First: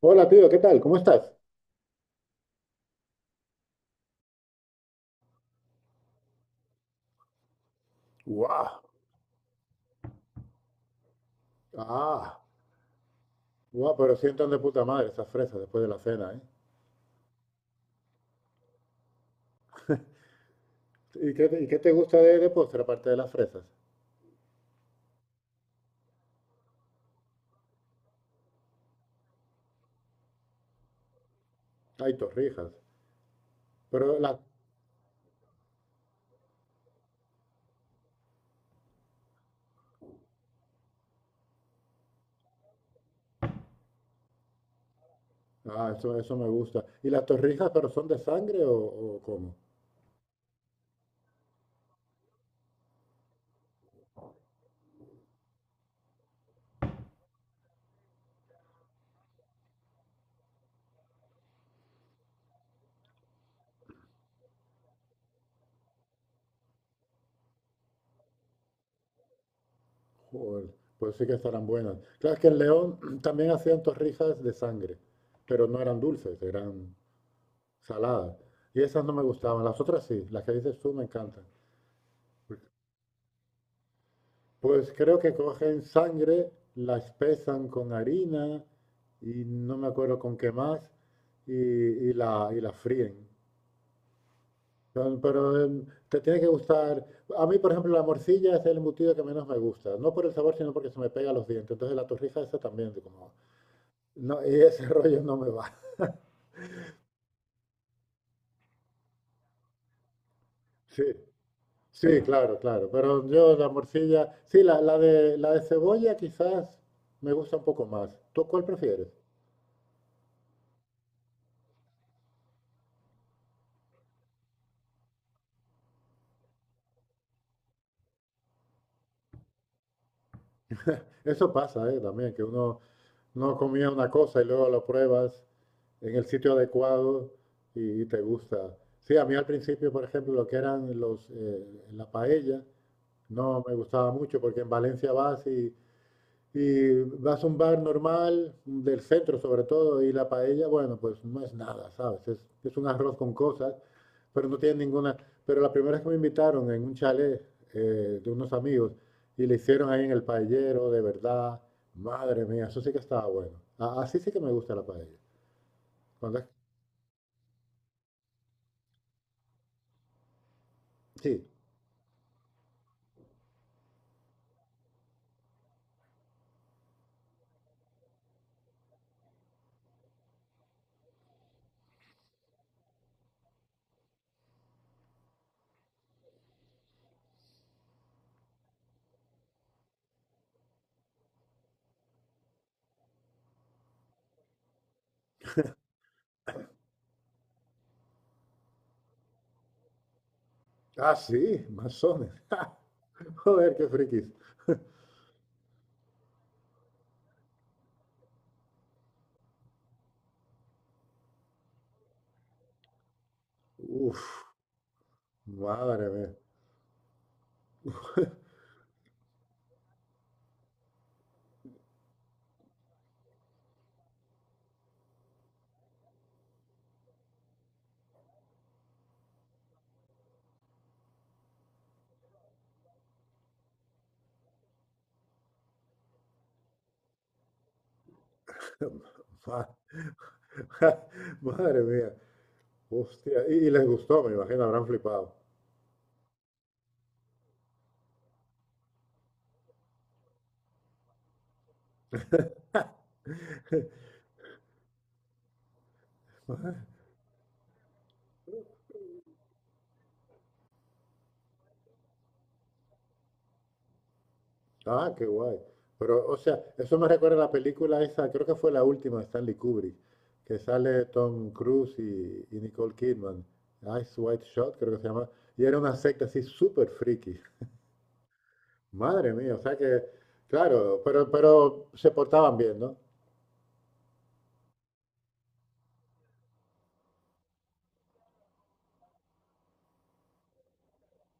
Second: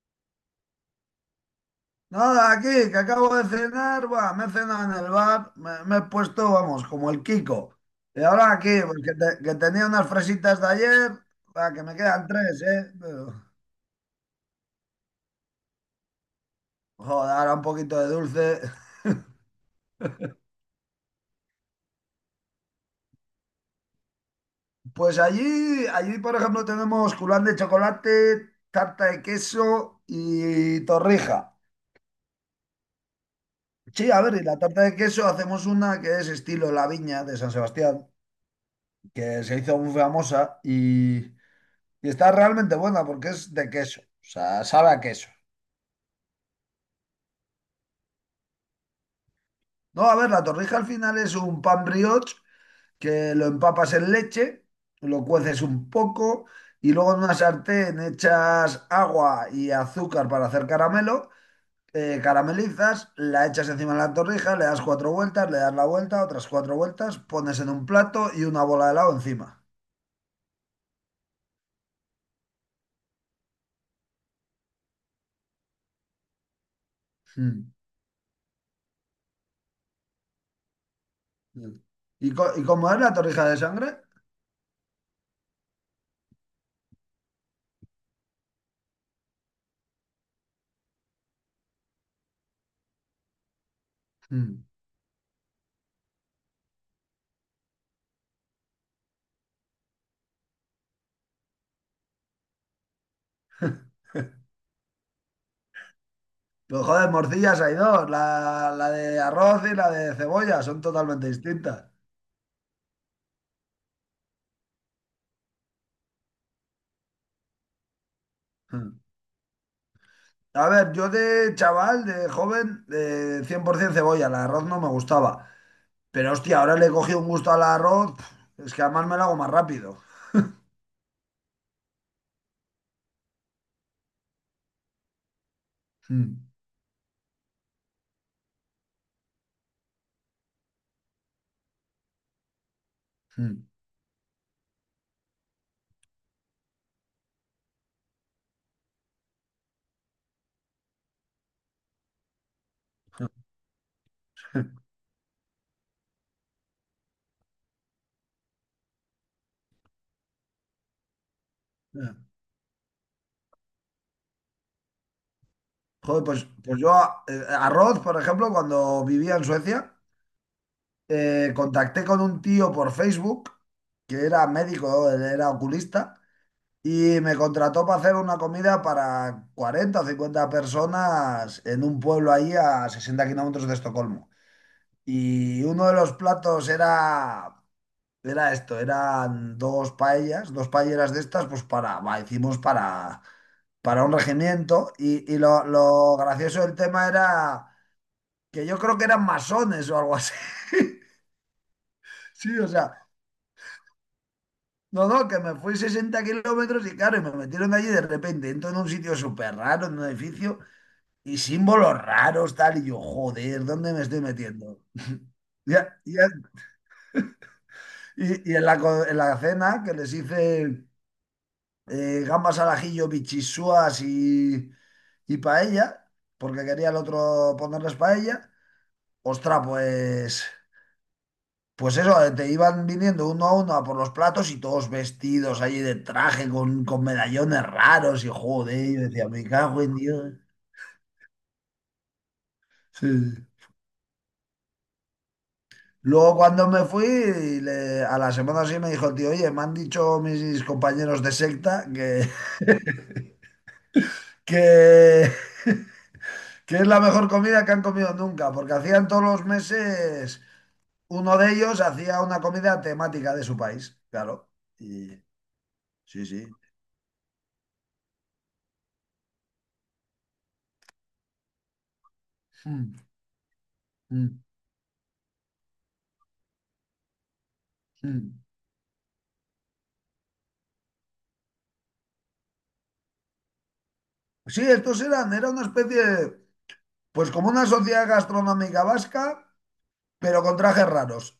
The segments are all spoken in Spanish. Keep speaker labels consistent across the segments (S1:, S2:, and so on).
S1: Hola, tío, ¿qué tal? ¿Cómo estás?
S2: Nada, aquí, que acabo de cenar, buah, me he cenado en el bar, me he puesto, vamos, como el Kiko. Y ahora aquí,
S1: ¡Guau!
S2: pues, que tenía unas fresitas de ayer, buah, que me quedan
S1: Ah,
S2: tres, ¿eh? Pero,
S1: guau, pero sientan de puta madre esas fresas después de la cena, ¿eh?
S2: joder, ahora un poquito de dulce.
S1: Y qué te gusta de postre aparte de las fresas?
S2: Pues allí, por ejemplo, tenemos culán de chocolate, tarta de queso y torrija.
S1: Hay torrijas.
S2: Sí,
S1: Pero
S2: a ver,
S1: las...
S2: y la tarta de queso hacemos una que es estilo La Viña de San Sebastián, que se hizo muy famosa. Y está realmente buena porque es de queso. O sea, sabe a queso.
S1: Ah, eso me gusta. ¿Y las torrijas, pero son de sangre o cómo?
S2: No, a ver, la torrija al final es un pan brioche que lo empapas en leche, lo cueces un poco y luego en una sartén echas agua y azúcar para hacer caramelo. Caramelizas, la echas encima de la torrija, le das cuatro vueltas, le das la vuelta, otras cuatro vueltas, pones en un plato y una bola de helado encima.
S1: Joder, pues sí que estarán buenas. Claro, es que en León también hacían torrijas de sangre, pero no eran dulces, eran
S2: Mm,
S1: saladas. Y esas no me gustaban. Las otras sí, las que dices tú me encantan.
S2: mm. ¿Y, y cómo es la torrija de sangre?
S1: Pues creo que cogen sangre, la espesan con harina y no me acuerdo con qué más y la fríen.
S2: Mm.
S1: Pero te tiene que gustar. A mí, por ejemplo, la morcilla es el embutido que menos me gusta. No por el sabor, sino porque se me pega a los dientes. Entonces la torrija esa también, como... No, y ese rollo no me va.
S2: Pues joder, morcillas hay dos, la de arroz y la de cebolla, son
S1: Sí,
S2: totalmente distintas.
S1: sí, claro, claro. Pero yo la morcilla... Sí, la de cebolla quizás me gusta un poco más. ¿Tú cuál
S2: Hmm.
S1: prefieres?
S2: A ver, yo de chaval, de joven, de 100% cebolla, el arroz no me gustaba. Pero hostia, ahora le he cogido un gusto al arroz, pf, es que además me lo hago más rápido.
S1: Eso pasa, también, que uno no comía una cosa y luego lo pruebas en el
S2: Hmm,
S1: sitio adecuado y te gusta. Sí, a mí al principio, por ejemplo, lo que eran la paella,
S2: hmm,
S1: no me gustaba mucho porque en Valencia vas y vas a un bar normal, del centro sobre todo, y la paella, bueno, pues no es nada, ¿sabes? Es un arroz
S2: hmm.
S1: con cosas, pero no tiene ninguna... Pero la primera vez que me invitaron en un chalet, de unos amigos y le hicieron ahí en el paellero, de verdad,
S2: hmm.
S1: madre mía, eso sí que estaba bueno. Así sí que me gusta la paella.
S2: Joder,
S1: Cuando es-
S2: pues yo arroz, por ejemplo, cuando vivía en Suecia,
S1: Sí.
S2: contacté con un tío por Facebook que era médico, él era oculista. Y me contrató para hacer una comida para 40 o 50 personas en un pueblo ahí a 60 kilómetros de Estocolmo. Y uno de los platos era esto, eran dos paellas, dos paelleras de estas, pues para, va, hicimos para un regimiento. Y lo gracioso del tema era que yo creo que eran masones o algo así.
S1: Ah, sí, masones.
S2: Sí, o sea,
S1: Joder, qué frikis.
S2: no, no, que me fui 60 kilómetros y claro, y me metieron allí de repente, entro en un sitio súper raro, en un edificio. Y símbolos raros, tal, y yo, joder, ¿dónde me estoy
S1: Uf,
S2: metiendo? Ya-
S1: madre
S2: ya-
S1: mía.
S2: y en en la cena que les hice gambas al ajillo, bichisuas y paella, porque quería el otro ponerles paella, ostras, pues eso, te iban viniendo uno a uno a por los platos y todos vestidos allí de traje con medallones raros y joder, yo decía, me
S1: Ma-
S2: cago en Dios.
S1: Madre mía.
S2: Sí,
S1: Hostia,
S2: sí.
S1: y les gustó, me imagino, habrán flipado.
S2: Luego cuando me fui, a la semana sí me dijo el tío, oye, me han dicho mis compañeros de secta que, que, que es la mejor comida que han comido nunca, porque hacían todos los meses, uno de ellos hacía una comida temática de su país, claro. Y
S1: Ah, qué guay.
S2: sí,
S1: Pero, o
S2: sí.
S1: sea, eso me recuerda a la película esa, creo que fue la última de Stanley Kubrick, que sale Tom Cruise y Nicole
S2: Mm,
S1: Kidman. Ice
S2: mm,
S1: White Shot, creo que se llama. Y era una secta así súper friki.
S2: mm.
S1: Madre mía, o sea que, claro, pero se portaban bien, ¿no?
S2: Sí, era una especie, pues como una sociedad gastronómica vasca, pero con trajes raros.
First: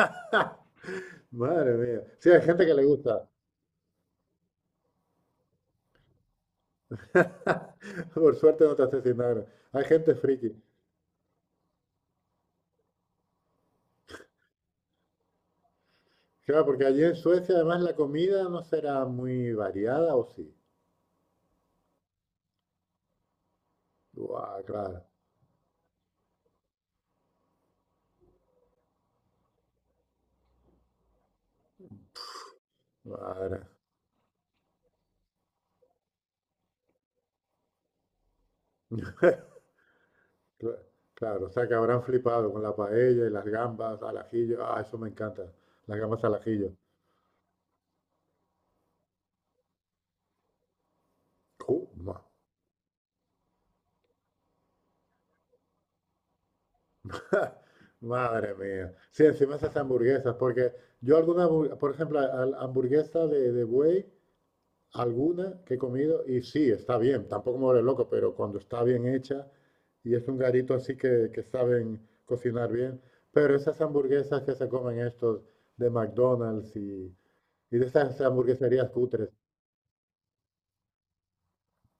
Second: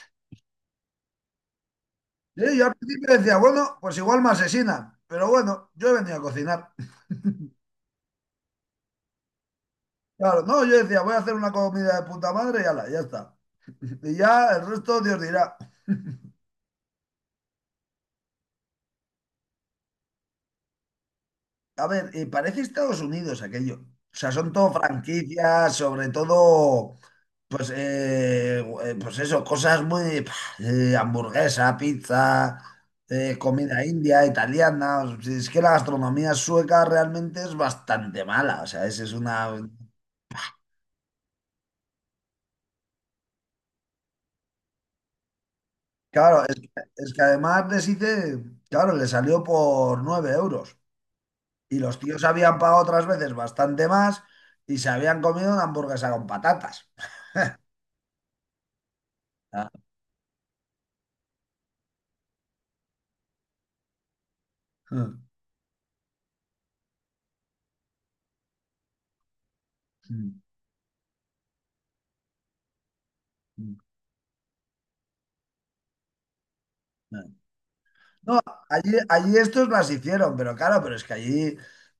S1: Madre mía. Sí, hay
S2: Sí,
S1: gente
S2: yo
S1: que
S2: al
S1: le
S2: principio
S1: gusta.
S2: decía, bueno, pues igual me asesinan, pero bueno, yo he venido a cocinar.
S1: Por suerte no te asesinaron. Hay gente
S2: Claro,
S1: friki.
S2: no, yo decía, voy a hacer una comida de puta madre y ala, ya está. Y ya el resto Dios dirá.
S1: Claro, porque allí en Suecia además la comida no será muy variada, ¿o sí?
S2: A ver, parece Estados Unidos aquello. O sea, son
S1: Buah,
S2: todo
S1: claro,
S2: franquicias, sobre todo, pues, eh, pues eso, cosas muy, pah, hamburguesa, pizza,
S1: madre.
S2: comida india, italiana. O sea, es que la gastronomía sueca realmente es bastante mala. O sea, es una.
S1: Cla- Claro, o sea que habrán flipado con la paella y las gambas al ajillo. Ah, eso me encanta, las gambas al
S2: Claro,
S1: ajillo.
S2: es que además les hice, claro, le salió por 9 euros.
S1: Ju,
S2: Y los
S1: ma-
S2: tíos habían pagado otras veces bastante más y se habían comido una hamburguesa con patatas.
S1: Madre mía. Sí, encima
S2: Ah.
S1: esas hamburguesas, porque yo alguna, por ejemplo, a la hamburguesa de buey.
S2: Mm,
S1: Alguna que he comido y sí, está bien, tampoco me vuelve loco, pero cuando está bien hecha y es un
S2: mm,
S1: garito así que saben cocinar bien, pero
S2: mm,
S1: esas hamburguesas que se comen estos de McDonald's y,
S2: ah.
S1: y de esas
S2: No,
S1: hamburgueserías
S2: allí,
S1: cutres,
S2: allí estos las hicieron, pero claro, pero es que allí,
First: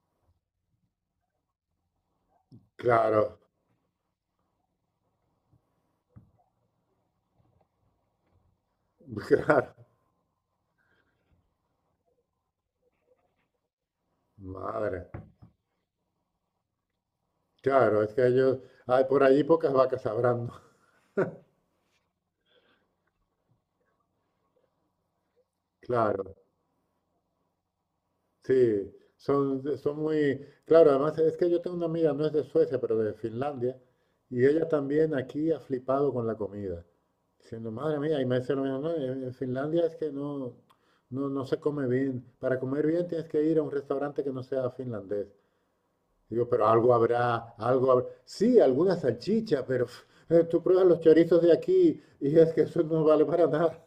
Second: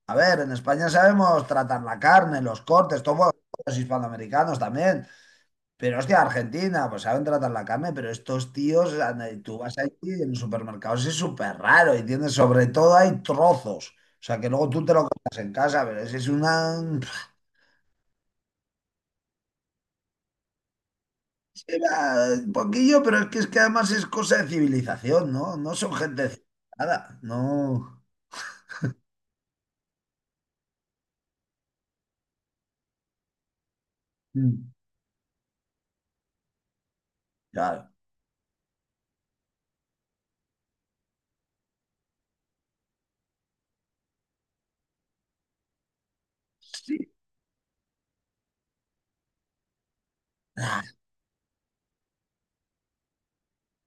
S2: a ver, en España sabemos tratar la carne, los cortes, todos
S1: claro.
S2: los hispanoamericanos también. Pero hostia, Argentina, pues saben tratar la carne, pero estos tíos, anda, y tú vas
S1: Claro,
S2: allí en los supermercados, es súper raro, y tienes, sobre todo hay trozos. O sea, que luego tú te lo
S1: madre,
S2: comes en casa, pero ese es una...
S1: claro, es que ellos, hay por allí pocas vacas sabrán, ¿no?
S2: era. Un poquillo, pero es que además es cosa de civilización, ¿no? No son gente
S1: Claro,
S2: civilizada, no...
S1: sí, son, son muy, claro, además es que yo tengo una amiga, no es de Suecia, pero de Finlandia, y ella
S2: Mm,
S1: también aquí ha flipado con la comida. Siendo
S2: claro.
S1: madre mía, y me decía lo mismo, no, en Finlandia es que no, no, no se come bien. Para comer bien tienes que ir a un restaurante que no sea finlandés. Digo, pero algo
S2: Sí.
S1: habrá, algo habrá. Sí, alguna salchicha, pero tú pruebas los chorizos de aquí y es que eso no vale para nada.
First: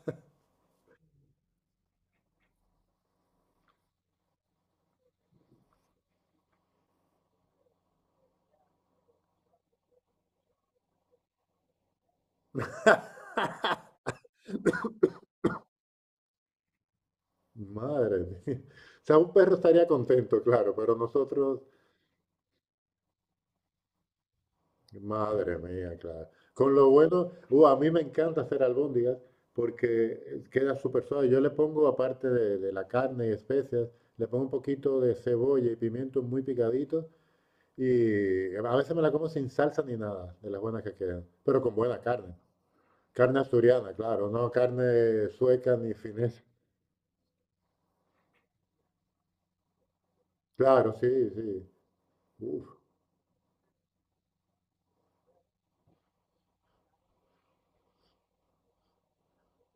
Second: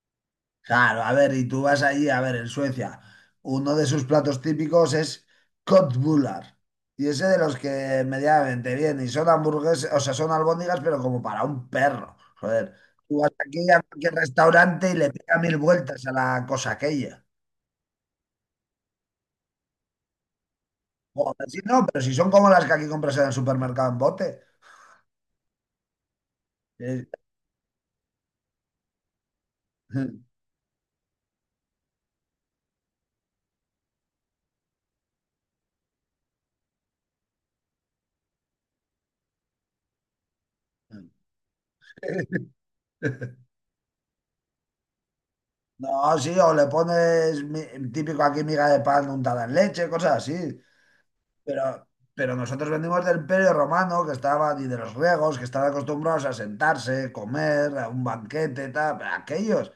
S2: Claro, a ver, y tú vas allí, a ver, en Suecia, uno de sus platos típicos es köttbullar. Y ese de los que medianamente bien, y son hamburguesas, o sea, son albóndigas, pero como para un perro. Joder, tú vas aquí a cualquier restaurante y le pega 1000 vueltas a la cosa aquella.
S1: Madre mía. O sea, un perro estaría contento, claro, pero
S2: Joder, sí,
S1: nosotros
S2: no, pero si son como las que aquí compras en el supermercado en bote.
S1: madre mía, claro. Con lo
S2: Eh,
S1: bueno, a mí me encanta hacer albóndigas porque queda súper suave. Yo le pongo, aparte de la carne y especias, le pongo un poquito de cebolla y pimiento muy picadito y a veces me la como sin salsa ni nada, de las buenas que quedan, pero con buena carne. Carne asturiana, claro, no carne sueca ni
S2: No, sí,
S1: finesa.
S2: o le pones típico aquí miga de pan untada en leche, cosas así.
S1: Claro, sí, sí.
S2: Pero, pero
S1: Uf.
S2: nosotros venimos del Imperio Romano, que estaban, y de los griegos, que estaban acostumbrados a sentarse, comer, a un banquete, tal. Pero aquellos,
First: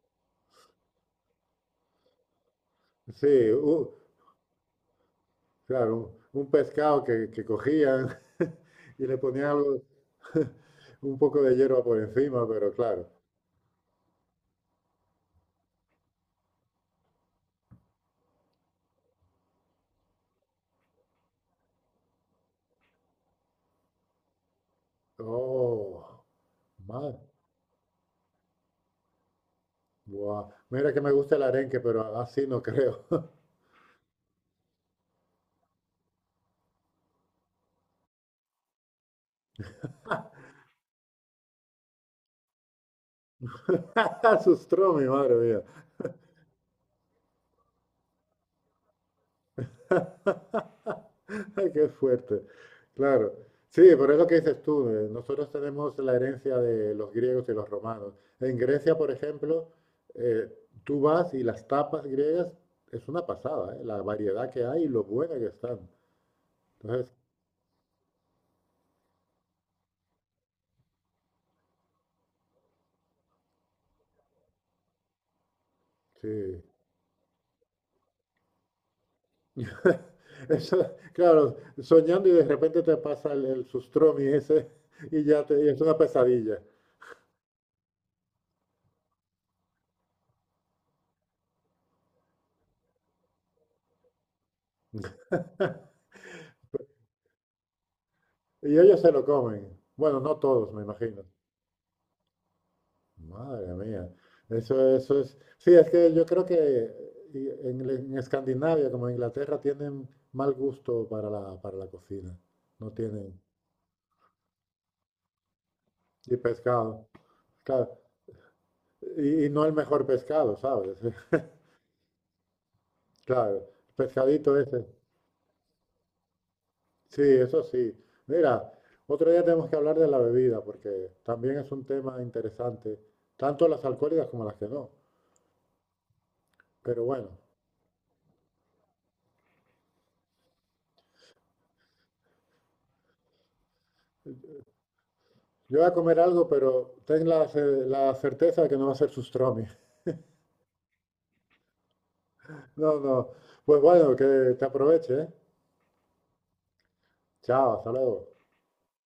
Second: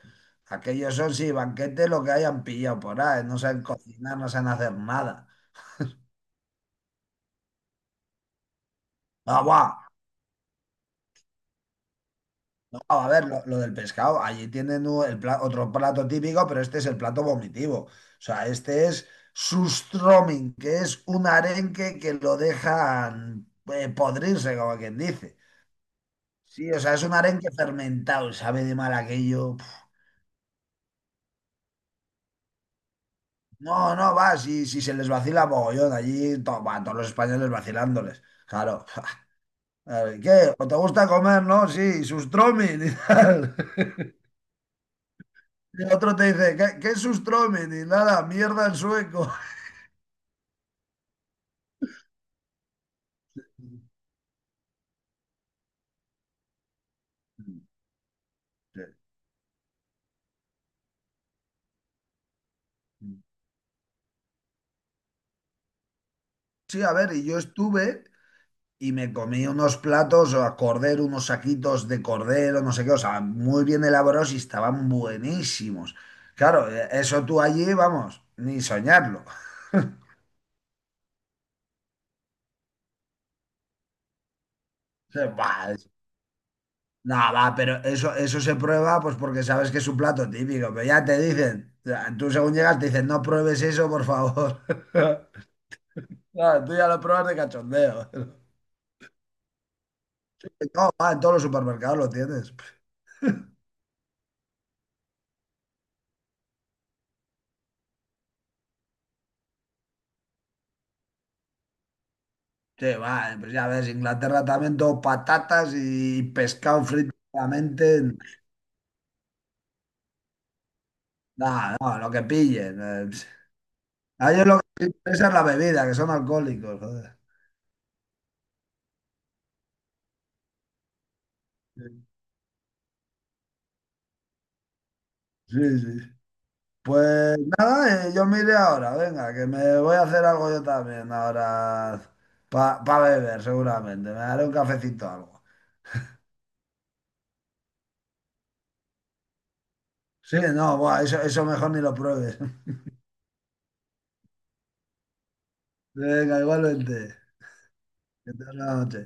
S2: aquellos son, sí, banquete lo que hayan pillado por ahí,
S1: Sí,
S2: no saben
S1: u-
S2: cocinar, no saben hacer nada.
S1: claro, un pescado que cogían y le
S2: Ah,
S1: ponían
S2: guau,
S1: algo, un poco de hierba por encima, pero
S2: guau,
S1: claro.
S2: a ver, lo del pescado, allí tienen otro plato típico, pero este es el plato vomitivo. O sea, este es sustroming, que es un arenque que lo dejan podrirse, como quien dice.
S1: Oh,
S2: Sí, o sea, es un
S1: madre.
S2: arenque fermentado, sabe de mal aquello. Puf.
S1: Buah. Mira que me gusta el arenque, pero así no creo.
S2: No, no, va, si se les vacila mogollón allí, va, todos los españoles vacilándoles. Claro. A ver, ¿qué? ¿O te gusta comer, no? Sí, sustromin y tal.
S1: Sus mi madre mía.
S2: Y el otro te dice, qué es sustromin? Y nada, mierda en sueco.
S1: Qué fuerte. Claro. Sí, pero es lo que dices tú. Nosotros tenemos la herencia de los griegos y los romanos. En Grecia, por ejemplo, eh, tú vas y las tapas griegas es una pasada, la variedad que hay y lo buena que están.
S2: Sí, a
S1: Entonces,
S2: ver, y yo estuve, y me comí unos platos o a cordero, unos saquitos de cordero, no sé qué, o sea, muy bien elaborados y estaban buenísimos.
S1: sí.
S2: Claro, eso tú allí, vamos, ni soñarlo.
S1: Eso, claro, soñando y de repente te pasa el sustromi ese y
S2: Se-
S1: ya te, y
S2: bah,
S1: es
S2: es-
S1: una pesadilla.
S2: no, va, pero eso se prueba pues porque sabes que es un plato típico, pero ya te dicen, o tú según llegas te dicen, no pruebes eso, por favor. Claro, tú ya lo pruebas de cachondeo.
S1: Y ellos se lo comen. Bueno, no todos, me
S2: No, va, en
S1: imagino.
S2: todos los supermercados lo tienes.
S1: Madre mía, eso es. Sí, es que yo creo que y en Escandinavia, como en Inglaterra, tienen mal gusto para para la cocina.
S2: Sí,
S1: No
S2: va,
S1: tienen.
S2: pues ya ves, Inglaterra también todo patatas y
S1: Y
S2: pescado
S1: pescado,
S2: frito
S1: claro.
S2: solamente.
S1: Y no el mejor pescado, ¿sabes?
S2: No, no, lo que pillen.
S1: Claro,
S2: A ellos
S1: pescadito
S2: lo
S1: ese.
S2: que les interesa es la bebida, que son alcohólicos, joder.
S1: Sí, eso sí. Mira, otro día tenemos que hablar de la bebida, porque también es un tema interesante, tanto las alcohólicas como las que no.
S2: Sí, sí.
S1: Pero
S2: Pues
S1: bueno,
S2: nada, yo me iré ahora, venga, que me voy a hacer algo yo también ahora para beber, seguramente. Me haré un cafecito o algo.
S1: yo voy a comer algo, pero ten la certeza de que no va a ser sustromi.
S2: Sí, no, buah, eso mejor ni lo pruebes.
S1: No, no. Pues bueno, que te aproveche, ¿eh?
S2: Venga, igualmente.
S1: Chao, hasta luego.
S2: Que tengas buena noche.